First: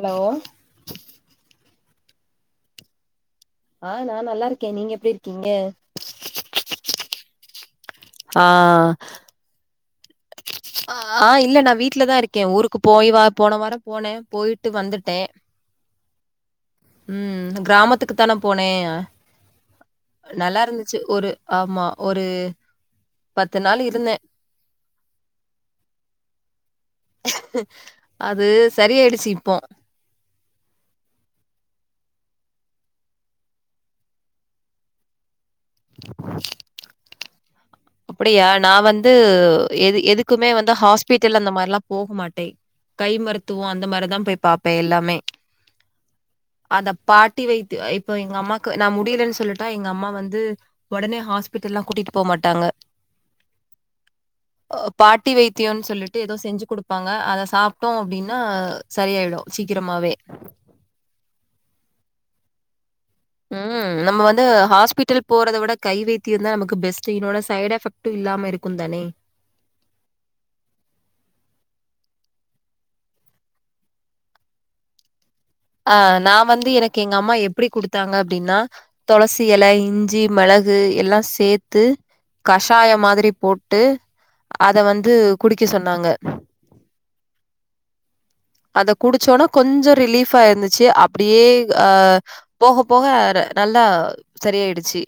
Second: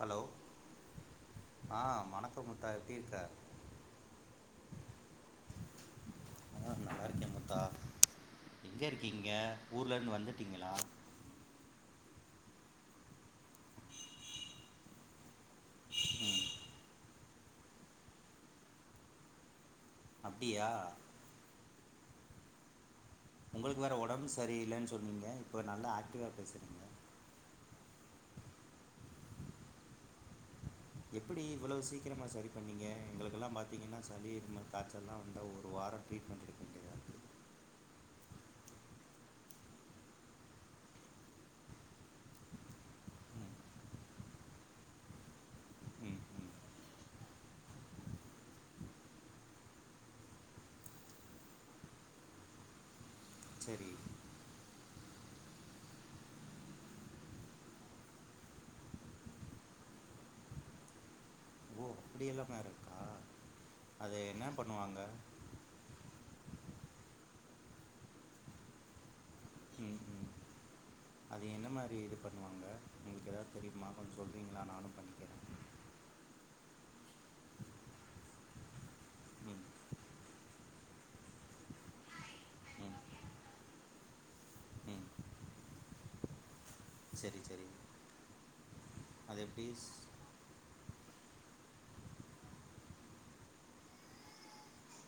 Hello ஆ வணக்கம் அக்கா எப்டி இருக்க ஆ நா நல்லா இருக்கே நீங்க எப்டி இருக்கீங்க ஆ நல்லா இருக்கே மக்கா ஆ எங்க இருக்கீங்க ஊர்ல இருந் வந்துட்டீங்களா ஆ இல்ல நா வீட்லதா இருக்கே ஊருக்கு போய் வா போன வாரோ போனே போய்ட்டு வந்துட் டே ம் ம் கிராமத்துக்குதான போனே நல்லா அப்படியா இருந்துச்சு ஒரு ஆமா ஒரு பத்து நாள் உங்களுக்கு வேற இருந்தே ஒடம்பு சரி இல்லன் சொன்னீங்க இப்போ நல்லா ஆக்டிவா பேசுறீங் அது சரியாயிடுச்சு இப்போ எப்படி இவ்வளவு சீக்கிரமா சரி பண்ணீங்க எங்களுக்கெல்லா பாத்தீங்கன்னா சளி இருமல் காச்சல்லா வந்தா ஒரு வாரோ ட்ரீட்மெண்ட் [unintelligible] அப்படியா நா வந்து எது எதுக்குமே வந்து ஹாஸ்பிட்டல் அந்த மார்ல்லா போக மாட்டே கை ம் மருத்துவோ அந்த மாரிதா போய் பாப்பே எல்லாமே ம் ம் அந்த பாட்டி வைத் இப்ப எங்க அம்மாக்கு நா முடிலன் சொல்லிட்டா எங்க அம்மா வந்து ஒடனே ஹாஸ்பிட்டல்லா கூட்டிட்டு போ மாட்டாங்க செரி பாட்டி வைத்தியோன் சொல்லிட்டு எதோ செஞ்சு குடுப்பாங்க அத சாப்ட்டோ அப்டீனா சரியாயிடு சீக்கிரமாவே அப்டி எல்லாம இருக்கா ம் அது நம்ம என்ன வந்து பண்ணுவாங்க ஹாஸ்பிட்டல் போறத விட கை வைத்தியோ தா நமக்கு பெஸ்ட்டு இன்னொன்னு சைட் எஃபெக்டு இல்லாம இருக்குந்தானே ம் ம் அது என்ன மாரி இது பண்ணுவாங்க உங்குளுக்கு எதாது தெரியுமா கொஞ்சோ சொல்கிறீங்களா நானு பண்ணிக்கிறே அ நா வந்து எனக்கு எங்கம்மா எப்டி குடுத்தாங்க அப்டின்னா தொளசி ம் எல இஞ்சி மெளகு எல்லா சேத்து ம் கஷாயம் மாதிரி போட்டு அத ம் வந்து குடிக்க சொன்னாங்க செரி செரி அத குடிச்சோனா கொஞ்சோ ரிலீஃபா இருந்துச்சு அப் அப்டியே அ போக போக ர நல்லா சரியாயிடுச்சு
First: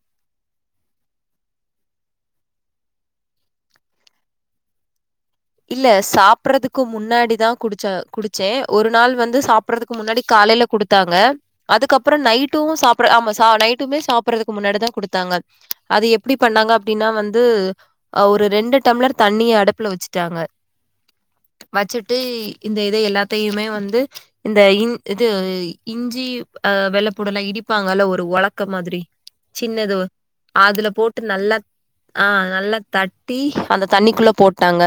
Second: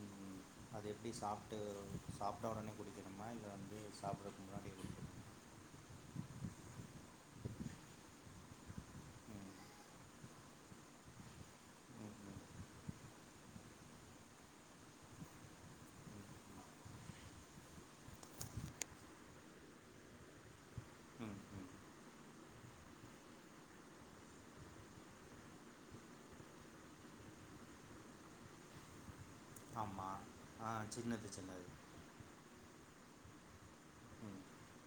ம், அது எப்டி சாப்ட்டு சாப்ட்ட உடனே குடிக்கணுமா இல்ல வந்து சாப்புட்றதுக்கு முன்னாடியே குடிக்கணு இல்ல சாப்பர்றதுக்கு முன்னாடிதா குடிச்சு குடிச்சே ஒரு நாள் வந்து ம் சாப் பர்றதுக்கு முன்னாடி காலைல குடுத்தாங்க ம் அதுக்கப்றோ ம் நைட்டு சாப்பர ஆமா சா நைட்டுமே சாப்பர்றதுக்கு முன்னாடிதா குடுத்தாங்க அது எப்டி ம் பண்ணாங்க அப்டின்னா வந்து அ ஒரு ரெண்டு டம்ளர் தண்ணிய அடுப்புல வச்சு டாங்க ம் ம் ம் வச்சுட்டு இந்த இத எல்லாத்தையுமே வந்து இந்த இன் இது இஞ்சி அ வெள்ள பூண்டு எல்லா இடிப்பாங்கல்ல ஒரு ஒலக்க மாதிரி சின்னதுவோ ஆமாம் ஆ அதுல போட்டு சின்னது நல்லா சின்னது ஆ நல்லா தட்டி அந்த தண்ணிக்குள்ள ம் போட்டாங்க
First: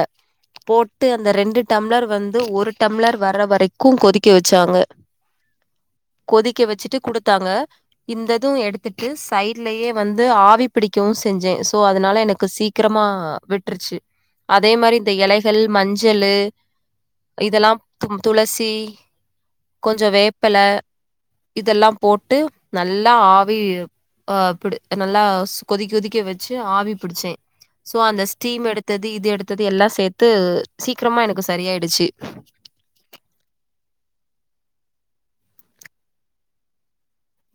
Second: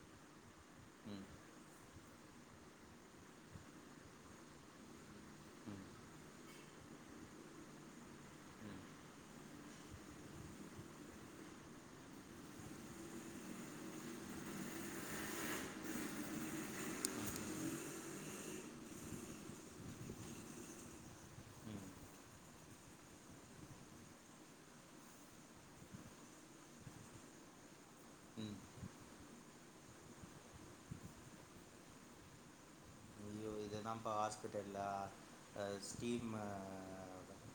போட்டு ம் அந்த ரெண்டு டம்ளர் வந்து ஒரு டம்ளர் வர்ற வரைக்கு கொதிக்க வச்சாங்க ம் கொதிக்க வச்சிட்டு குடுத்தாங்க இந்த இது ம் எடுத்துட்டு சைட்லயே வந்து ஆவி பிடிக்கவு செஞ்சே சோ அதனால எனக்கு சீக் கிரமா விட்ருச்சு அதே மாரி இந்த எலைகள் மஞ்சளு இதெல்லா தும் துளசி கொஞ்சோ வேப்பெல இதெல்லா ம் போட்டு நல்லா ஆவி ஆ புடி நல்லா சு கொதிக்க கொதிக்க வச்சு ஆவி பு டிச்சே சோ அந்த ம் ஸ்டீம் எடுத்துது இது எடுத்தது எல்லா சேத்து சீக்ரமா எனக்கு சரியாயிடுச்சு இத தாம் பா ஹாஸ்பிட்டல்ல ஆ ஸ்டீமு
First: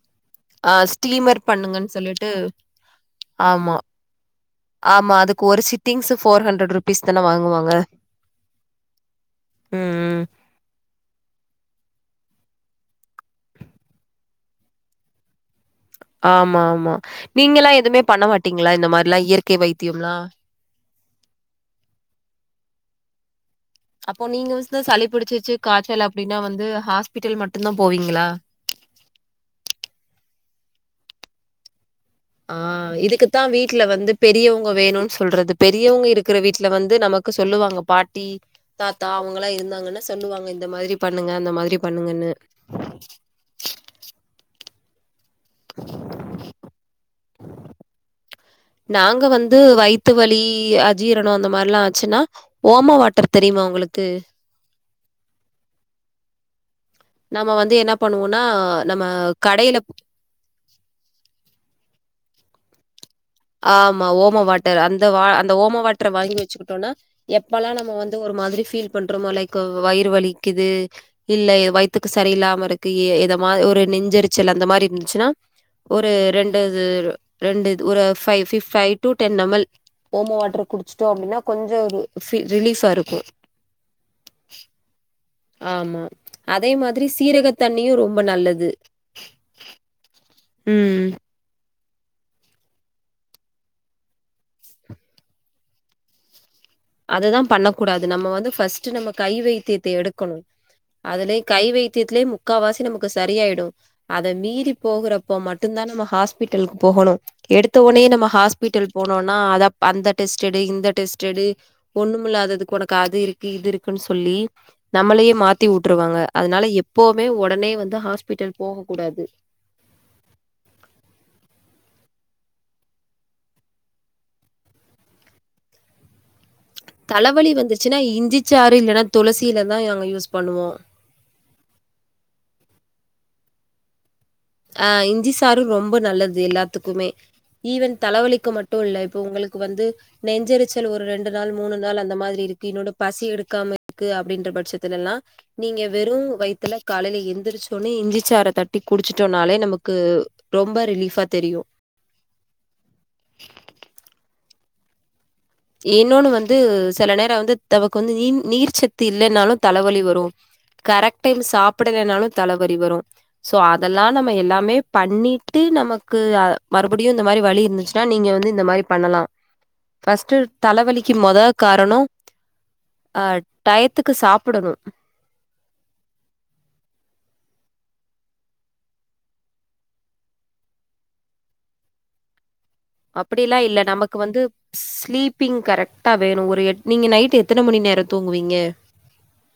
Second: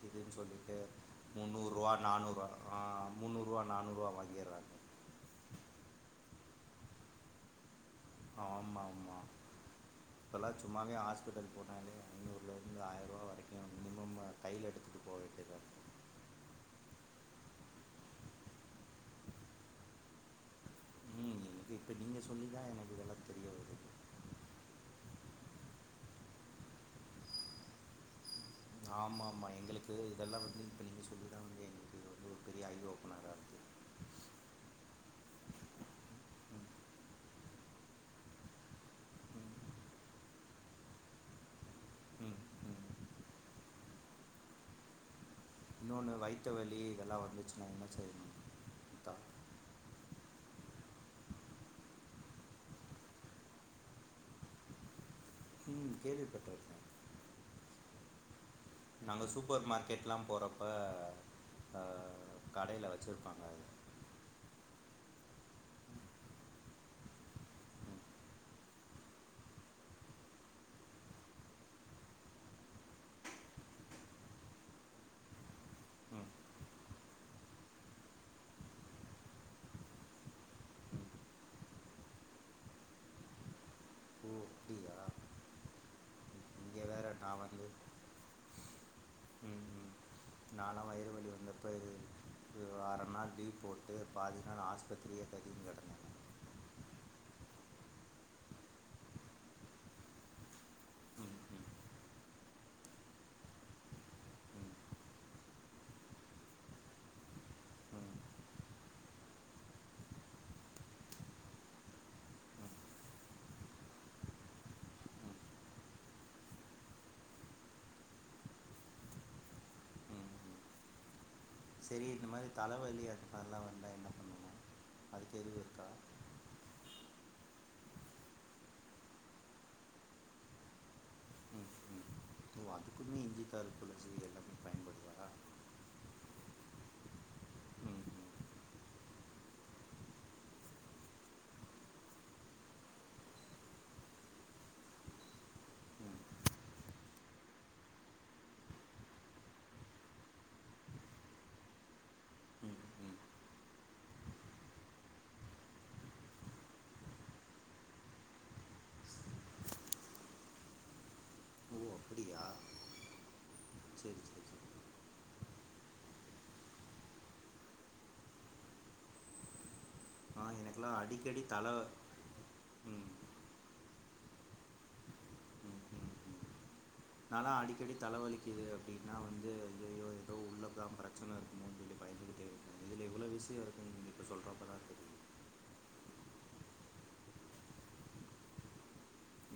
இதுன் ஆ சொல்ட்டு ஸ்டீமர் முந்நூற்வா பண்ணுங்கன்னு சொல்லிட்டு நானூறுவா ஆ முந்நூற்வா ஆமா. நானூர்வா வாங்கிர்றாங்க ஆமா அதுக்கு ஒரு சிட்டிங்சு ஃபோர் ஹண்டர் ருபீஸ் தான வாங்குவாங்க ஆமா ஆமா ம், ம். இப்பல்லா சும்மாவே ஹாஸ்பிட்டலு போனாலே ஐநூறுலருந்து ஆயர்ருவா வரைக்கு மினிமம் கைல எடுத்துகிட்டு போவ வேண்டியதா இருக் ஆமா ஆமா நீங்கலா எதுமே பண்ண மாட்டீங்ளா இந்த மாரிலா இயற்கை வைத்தியம்லா ம் இது இப்ப நீங்க சொல்லி தா எனக்கு இதலா தெரிய வருது அப்போ நீங்க [unintelligible] சளி பிடிச்சுச்சு காய்ச்சல் அப்டின்னா வந்து ஹாஸ்பிட்டல் மட்டுந்தா போவீங்களா ஆமா ஆமா எங்களுக்கு இதெல்லா வந்து இப்போ நீங்க சொல்லி தா வந்து எங்குளுக்கு ஆ இதுக்குத்தா வீட்ல வந்து பெரியவங்க வேணுன் சொல்றது பெரியவங்க இருக்குற ம் வீட்ல வந்து நமக்கு சொல்லுவாங்க பாட்டி தாத்தா அவுங்கலா ம் இருந்தாங்கன்னா சொல்லுவாங்க இந்த மாரி பண்ணுங்க அந்த மாரி பண்ணுங்கன்னு ம் ம் இன்னொன்னு வைத்த வலி இதெல்லா வந்துச்சுனா என்ன செய்ணு நாங்க வந்து வைத்து வலி அஜீரனோ அந்த மாரிலா ஆச்சுன்னா ஓம வாட்டர் தெரியுமா உங்குளுக்கு ம் கேள்விப்பட்ருக்கே நாம வந்து என்ன பண்ணுவோனா நாங்க சூப்பர் மார்க்கெட்லா போறப்ப ஆ கடைல வச்சுருப்பாங்க அது ஆமா ஓம வாட்டர் அந்த வா அந்த ஓம வாட்ர வாங்கி வச்சுக்கிட்டோன்னா எப்பலா நம்ம ம் வந்து ஒரு மாதிரி ஃபீல் பண்றோமோ லைக்கு வயிறு வலிக்குது இல்ல வயித்துக்கு சரியில்லாம இருக்கு‌‌ எ எத மா ஒரு நெஞ்செரிச்சல் அந்த மாரி இருந்துச்சுனா ஒரு ம் ரெண்டது ரெண்டு து ஒரு ஃபை ஃபி ஃபை டு டென் எமல் ஓம வாட்ரு குடிச்சுட்டோ ம் அப்டின்னா கொஞ்சொ ஒரு ஃபி ரிலீஃபா இருக்கு ஓ அப்படியா ஆமா அதே இங்கே மாதிரி வேறு நான் சீரக வந்து தண்ணியு ரொம்ப நல்லது நாலா ம். வயிறு வலி வந்தப்ப இது இது ஒரு‌‌ அர நாள் லீவ் போட்டு பாதி நாள் ஆஸ்பத்திரியே கதின் கடந்தே அததா பண்ணக்கூடாது நம்ம வந்து ஃபஸ்ட்டு நம்ம கை வைத்தியத்த எடுக்கனு அதுலே ம், கை ம், வைத்தியத்துலே முக்கா வாசி நமக்கு சரியாயிடு அத மீறி ம், ம், போகுறப்போ மட்டுந்தா நம்ம ஹாஸ்பிட்டலுக் போகனு எடுத்தோனே ம். நம்ம ஹாஸ்பிட்டல் போனோனா அதப் அந்த டெஸ்ட்டெடு இந்த டெஸ்ட்டெடு ஒன்னுமில்லாததுக்கு ஒனக்கு அது இருக்கு இது இருக்குன் சொல்லி ம் நம்மளயே மாத்தி வுட்ருவாங்க அதுனால எப்பவுமே ஒடனே வந்து ஹாஸ்பிட்டல் போக கூடாது ரி‌ இந்த மாரி தலவலி அதுமார்லா வந்தா என்ன பண்வீங்க அதுக்கு எதுவு இருக்கா தலவலி வந்துச்சுன்னா இஞ்சிச்சாறு இல்லன்னா துளசியில தா நாங்க யூஸ் பண்ணுவோ ம், ம். ஓ அதுக்குமே இஞ்சிச்சாறு துளசி எல அ இஞ்சி சாறு ரொம்ப நல்லது எல்லாத்துக்குமே ஈவன் ம், தலவலிக்கு மட்டு இல்ல இப்ப உங்களுக்கு வந்து நெஞ்செரிச்சல் ஒரு ரெண்டு நாள் மூணு நாள் அந்த மாதிரி இருக்கு இன்னொனு பசி எடுக்காம இருக்கு அப்டின்ற பட்சத்துலல்லா நீங்க ம், வெறு‌ ம், வயித்துல காலைல எந்திரிச்சோனே இஞ்சிச்சாற தட்டி குடு ச்சுட்டோன்னாலே நமக்கு ரொம்ப ரிலீஃபா தெரியு ம், ம். இன்னோனு‌ வந்து செல நேர‌ வந்து தவக்கு வந்து நீ நீர்ச்சத்து இல்லன்னாலு தலவலி வரு கரெக்ட் டைம் ஓ சாப்பிடலனாலு அப்படியா தலவரி வரு ஸோ அதெல்லா சரி நம்ம சரி சரி எல்லாமே பண்ணிட்டு நமக்கு அ மறுபுடியு இந்த மாரி வலி இருந்துச்சுன்னா நீங்க வந்து இந்த மாரி பண்ணலா ஃபஸ்ட்டு ஆ எனக்கெல்லாம் தலவலிக்கு மொத அடிக்கடி தலை காரணொ ம் அ டயத்துக்கு சாப்புடனு நாலா அடிக்கடி தலவலிக்குது அப்டின்னா வந்து ஐய்யய்யோ எதோ உள்ள தா பிரச்சன இருக்குமோன் சொல்லி பயந்துகிட்டே இருப்பே இதுல இவ்ளோ விஷயொ இருக்குன்‌ நீங்க இப்ப சொல்றப்ப தா தெ ப்பிங் கரெக்ட்டா வேணு ஒரு எட் நீங்க நைட் எத்தன மணி நேர தூங்குவீங்க?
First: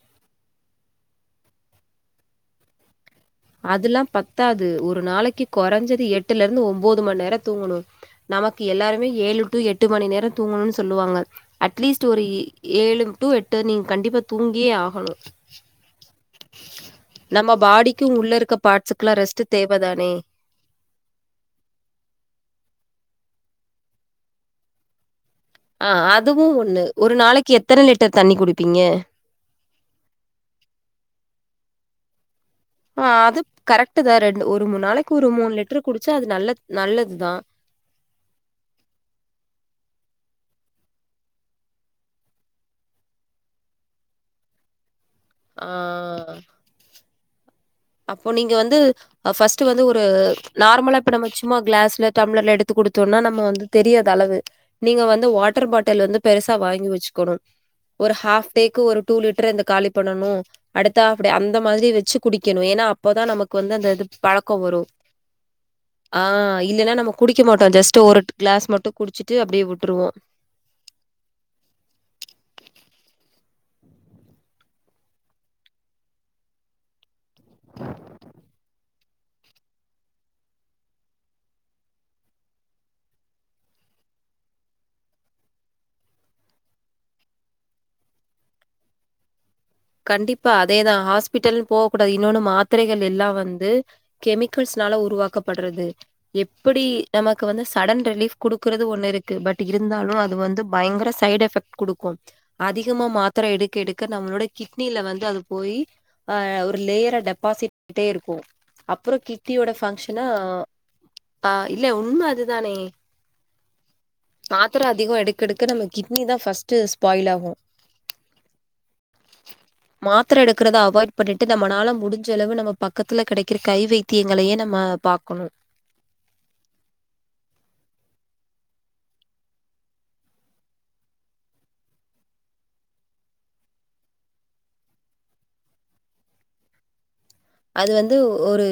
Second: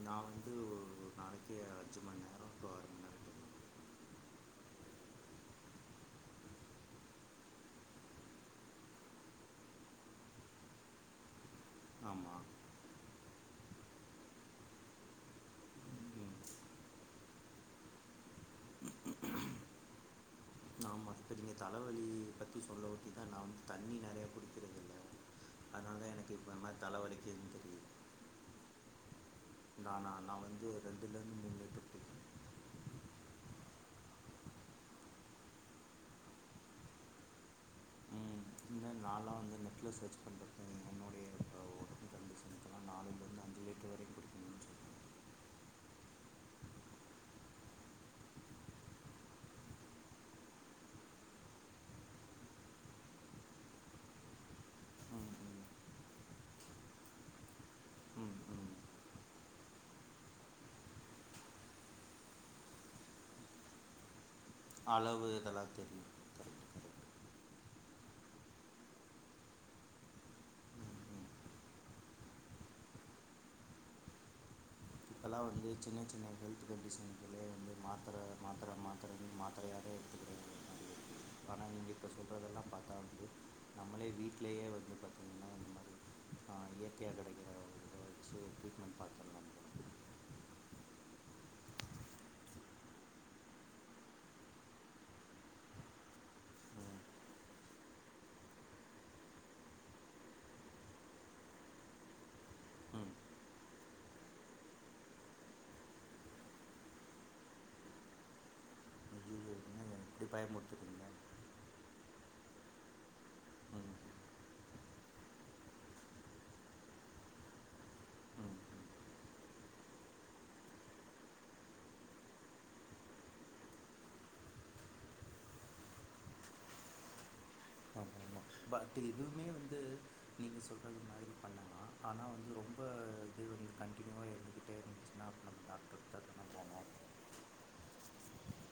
நா வந்து ஒரு‌ நாளக்கி அஞ்சு மண் நேர டு ஆறு ம அதுல்லா பத்தாது ஒரு நாளைக்கு கொறஞ்சது எட்டுலருந்து ஒம்போது மண் நேர தூங்கனு நமக்கு எல்லாருமே ஏழு டு எட்டு மணி நேரொ தூங்கணுன் சொல்லுவாங்க அட்லீஸ்ட் ஒரு ஆமாம் ஏழு டு எட்டு நீங்க கண்டிப்பா தூங்கியே ஆகனு ம் நம்ம பாடிக்கு உள்ள இருக்க பாட்ஸுக்லா ரெஸ்ட்டு தேவதானே ஆமா இப்ப நீங்க தலவலி பத்தி சொல்லவொட்டி தா நா வந்து தண்ணி நெறய குடுக்கிறதில்ல ஆ அதுவு ஒன்னு ஒரு நாளைக்கி தலைவலிக்குதுன்னு எத்தன லிட்டர் தண்ணி குடுப்பீங்க நானா நா வந்து ரெண்டுலெர்ந்து மூணுலிட்டர் குடி ஆ அது கரெக்ட்டு தா ரெண்டு ஒரு மூணு நாளைக்கி ஒரு மூணு லிட்ரு குடுச்சா அது நல்ல நல்லதுதா என்ன‌ நால்லா வந்து நெட்ல சர்ச் பண்ணிருக்கே என்னுடைய ஒடம்பு கன்டிஷன்க்குலா நாலுலெர்ந்து அஞ்சு லிட்ரு வரையு குடி ஆ அப்போ நீங்க வந்து அ ஃபஸ்ட்டு‌ வந்து ஒரு நார்மலா இப்ப நம்ம சும்மா கிளாஸ்ல டம்ளர்ல எடுத்து குடுத்தோன்னா நம்ம வந்து தெரியாதளவு நீங்க வந்து வாட்டர் பாட்டல் வந்து பெருசா வாங்கி வச்சிகுனு ஒரு ஹாப் டேக்கு ஒரு டூ லிட்ரு இந்த காலிபண்ணனு அடுத்த ஆப் டே அந்த மாரி வச்சு குடி கணு அப்பதா நமக்கு வந்து அந்த இது பழக்கொ வரு அளவு இதெல்லாம் தெரியும் ஆ கரெக்ட். இல்லனா நம்ம குடிக்கமாட்டோ ஜஸ்ட்டு ஒரு கிளாஸ் மட்டு குடிச்சுட்டு அப்டியே விட்ருவோ ம் ம் இப்பெல்லா வந்து சின்ன சின்ன ஹெல்த் கண்டிஷன்லே வந்து மாத்ர மாத்ர மாத்ரன்னு மாத்ரையாவே எடுத்துக்கிற ஆனா நீங்க இப்ப சொல்றதெல்லா பாத்தா வந்து நம்மளே வீட்லேயே வந்து பாத்தீங்கன்னா இந்த மாரி ஆ இயற்கையா கெடைக்கிற [inaudible] கண்டிப்பா அதேதா ஹாஸ்பிட்டல் போவ கூடாது இன்னொன்னு மாத்திரைகள் எல்லா வந்து கெமிக்கல்ஸ்னால உருவாக்கப்படறது எப்படி ம் நமக்கு வந்து சடன் ரிலீஃப் குடுக்கறது ஒன்னுருக்கு பட் இருந்தாலு அது வந்து பயங்கர சைட் எஃப் பெக்ட் குடுக்கு அதிகமா ம் மாத்ர எடுக்க எடுக்க நம்மளோட கிட்னியில வந்து அது போயி அ ஒரு லேயரா டெபாசிட் [inaudible] இருக்கு அப்பறொ கிட் ஐயோ கிட்னியோட என்ன பங்க்ஷன இப்படி பயமுறுத்துறீங்க ஆ இல்ல உண்ம அதுதானே ஆமாம் மாத்ர அதிகொ எடுக்கெடுக்க நம்ம கிட்னி தா ஃபர்ஸ்ட்டு ஸ்பாயில் ஆகு மாத்ர எடுக்றத அவாய்ட் பண்ணிட்டு நம்மளால முடிஞ்சளவு நம்ம பக்கத்துல கெடைக்கிற கை வை த்தியங்களயே நம்ம பாக்கனு ஆமாம் பட் எதுவுமே வந்து நீங்க சொல்றது மாரி பண்லா ஆனா வந்து ரொம்ப இது வந்து கண்டினியூவா இருந்துகிட்டே இரு னா நம்ம டாக்டர [inaudible] [inaudible] அது வந்து ஒரு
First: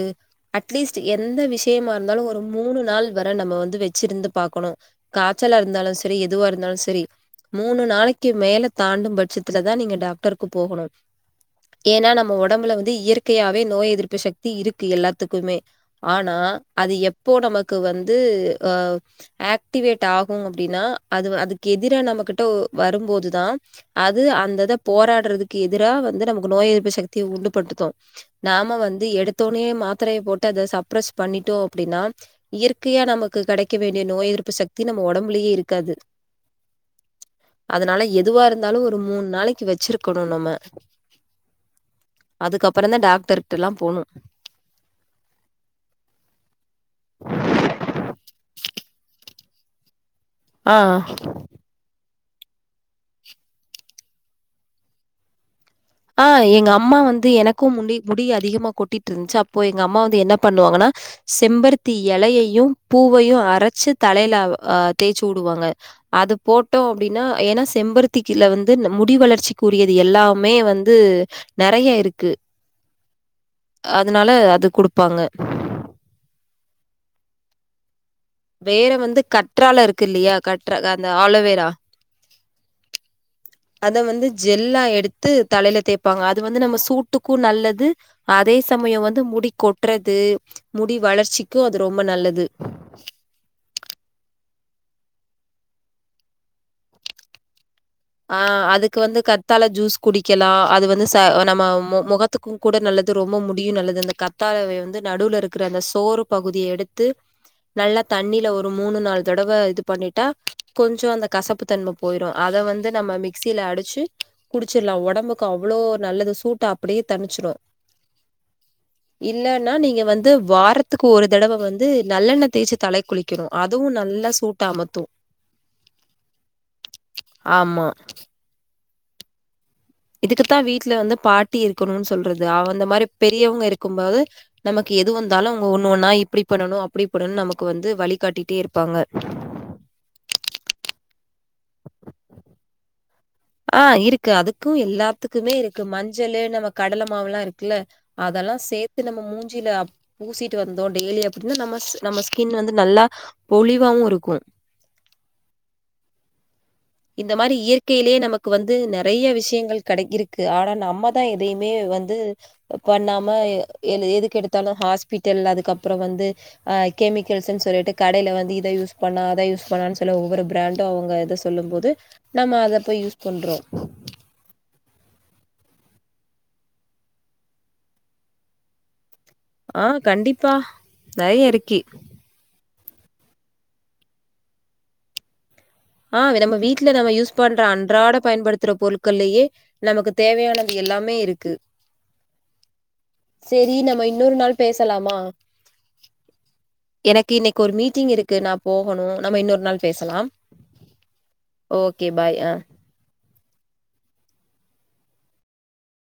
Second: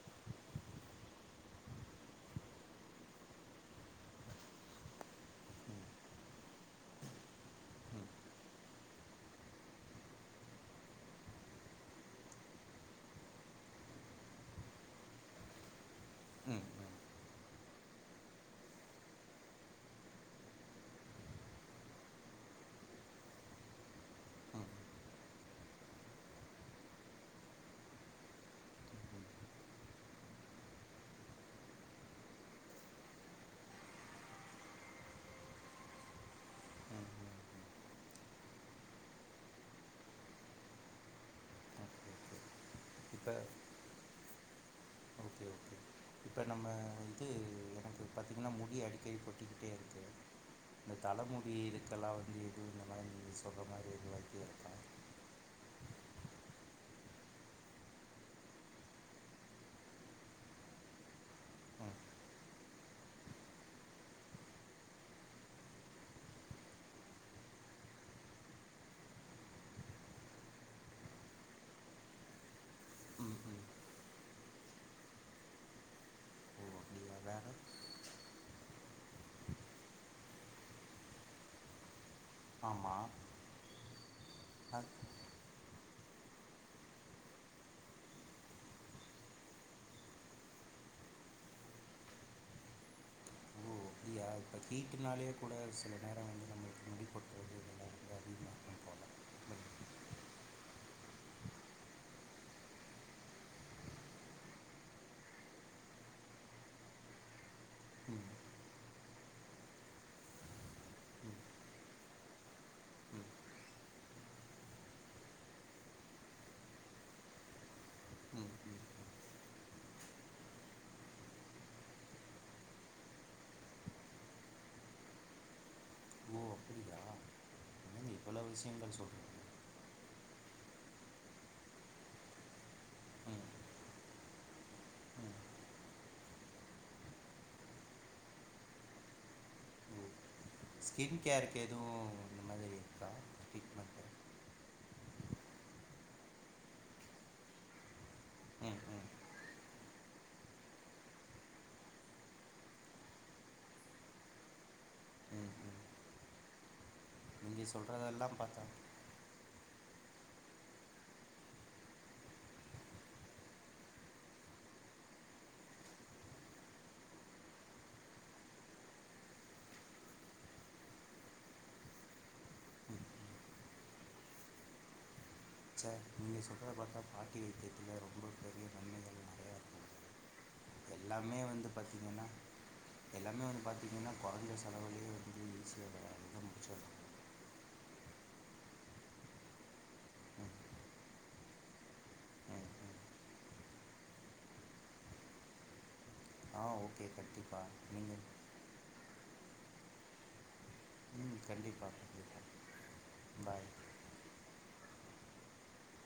அட்லீஸ்ட் எந்த விஷயமா இருந்தாலு ஒரு மூணு நாள் வர நம்ம வந்து வச்சிருந்து பாக்கனு காச்சலா ம் இருந்தாலு சரி எதுவா இருந்தாலு சரி மூணு ம் நாளைக்கு மேல தாண்டு பட்சத்துல தா நீங்க டாக்டருக்கு போகனு ஏனா நம்ம ஒடம்புல வந்து இயற்கையாவே நோய் எதிர்ப்பு சக்தி இருக்கு எல்லாத்துக்குமே ஆனா அது ம் எப்போ நமக்கு வந்து அ ஆக்டிவேட் ஆகு அப்டின்னா அது அதுக்கு எதிரா நம்மகிட்ட வருபோதுதா அது ம் ம் அந்தத போராடுறதுக்கு எதிரா வந்து நமக்கு நோய் எதிர்ப்பு சக்திய உண்டுபடுத்து நாம வந்து எடுத்தோனேயே மாத்தரய போட்டு அத சப்ரஸ் பண்ணிட்டோ அப்டினா இயற்கையா நமக்கு கெடைக்க வேண்டிய நோய் எதிர்ப்பு சக்தி நம்ம ஒடம்புலயே இருக்காது ம் ம் ம் அதனால எதுவா இருந்தாலு ஒரு மூணு நாளைக்கி வச்சிருக்னு நம்ம ஓகே ஓகே அதுக்கப்பறந்தா இப்போ டாக்டர்கிட்டல்லா போனு ஓகே ஓகே இப்போ நம்ம வந்து எனக் கு பாத்தீங்கனா முடி அடிக்கடி கொட்டிக்கிட்டே இருக்கு ஆ. இந்த தலமுடி இருக் இதுக்கெல்லா வந்து எது இந்த மாரி நீங்க சொல்றமாரி எது வைத்தியோ இருக்கா ஆ எங்க அம்மா வந்து எனக்கு முடி முடி அதிகமா கொட்டிட்டு இருந்த்ச்சு அப்போ எங்க அம்மா வந்து என்ன பண்ணுவாங்கனா செம்பருத்தி ம் எலயையு பூவயு அரச்சி தலைல அ தேச்சு உடுவாங்க அது போட்டோ அப்டின்னா ஏன்னா செம்பருத்திகில வந்து இந்த முடி வளர்ச்சிக்குரியது எல்லாமே வந்து அது நெறைய இருக்கு ம் ம் அதனால அது குடுப்பாங்க ஓ அப்டியா வேற வேற வந்து கற்றால இருக்கு இல்லியா கற்ற அந்த ஆலுவேரா ஆமா அத வந்து ஜெல்லா எடுத்து தலையில தேய்ப்பாங்க அது வந்து நம்ம சூட்டுக்கு நல்லது அதே சமய வந்து முடி கொட்றது முடி வளர்ச்சிக்கு அது ரொம்ப நல்லது இப்ப இப்ப ஹீட்டுனாலயே கூட சில நேர வந்து நம்மளுக்கு முடி கொட்டுவது ஆ அதுக்கு வந்து க த்தால ஜூஸ் குடிக்கலா அது வந்து ச நம்ம மொ மொகத்துக்கு கூட நல்லது ரொம்ப முடியு நல்லது அந்த க த்தாலவை வந்து நடுவுல இருக்கிற அந்த சோறு பகுதிய எடுத்து நல்லா ம் தண்ணில ஒரு மூணு நாலு தடவ இது பண்ணிட்டா கொஞ்சோ அந்த ம் கசப்பு தன்மை போயிரு அத வந்து நம்ம மிக்சில அடிச்சு குடிச்சுர்லா ஒடம்புக்கு அவ்ளோ நல்லது சூட்ட அப்டியே தனிச்சிடு ம் இல்லன்னா நீங்க வந்து வாரத்துக்கு ஒரு தடவ வந்து நல்லெண்ண தேச்சு தலைக் குளி க்கனு அதுவு நல்ல சூட்ட அமத்து ஓ அப்பிடியா ஆமா. இவ்வளவு விஷயங்கள் சொல்றீங்க இதுக்குத்தா வீட்ல வந்து பாட்டி இருக்கணுனு சொல்றது அந்த மாரி ம் பெரியவங்க இருக்கும்போது நமக்கு எது ம் வந்தாலு அவுங்க ஒன்னு ஒன்னா இப்டி பண்ணணு அப்டி பண்ணணு நமக்கு வந்து வழிகாட்டிட்டே இருப்பாங்க ஓ ஸ்கின் கேருக்கு எதுவு இந்த மாதிரி இருக்கா ஆ ட்ரீட்மெண்ட்டு இருக்கு அதுக்கு எல்லாத்துக்குமே இருக்கு மஞ்சளு நம்ம கடலை மாவு எல்லா இருக்குல்ல அதெல்லா ம் சேத்து ம் நம்ம மூஞ்சில அப் பூசிட்டு வந்தோ டெய்லி அப்பிடின்னா நம்ம ஸ் நம்ம ஸ்கின் வந்து நல்லா பொழிவாவு இருக்கு ம் ம் இந்த மாரி நீங்கள் இயற்கையிலேயே சொல்கிறதெல்லாம் நமக்கு பார்த்தா வந்து நெ றைய விஷயங்கள் கடை இருக்கு ஆனா நம்ம தா எதையுமே வந்து பண்ணாம எ ஏழு எதுக்கு எடுத்தாலு ஹாஸ்பிட்டல் அதுக்கப்புற வந்து ஆ கெமிக்கல்ஸ்ன்னு சொல்லிட்டு கடையில வந்து இதை யூஸ் பண்ணா அத யூஸ் பண்ணானு சொல்லி ஒவ்வொரு பிராண்டு அவுங்க இத ஸ் சொல்லும் போது நம்ம அத அப்ப யூஸ் பண்றோ ச நீங்க சொல்றத பாத்தா பாட்டி வைத்தியத்துல ரொம்ப பெரிய நன்மைகள்லா ஆ கண்டிப்பா எல்லாமே நெறைய வந்து இருக்கு. பாத்தீங்கன்னா எல்லாமே வந்து பாத்தீங்கன்னா கொறைஞ்ச செலவுலையே வந்து ஈஸியா தா ஆ நம்ம வீட்ல நம்ம யூஸ் பண்ற அன்றாட பயன்படுத்துற பொருள்கள்லயே நமக்கு தேவையானது எல்லாமே இருக்கு ஆ சேரி நம்ம இன்னொரு நாள் பேசலாமா ஆ ஓகே எனக்கு இன்னைக்கு ஒரு கண்டிப்பாக மீட்டிங் நீங்கள் இருக்கு நா போகணு நம்ம இன்னொரு நாள் பேசலாம் கண்டிப்பா ஓகே பாய் பாய்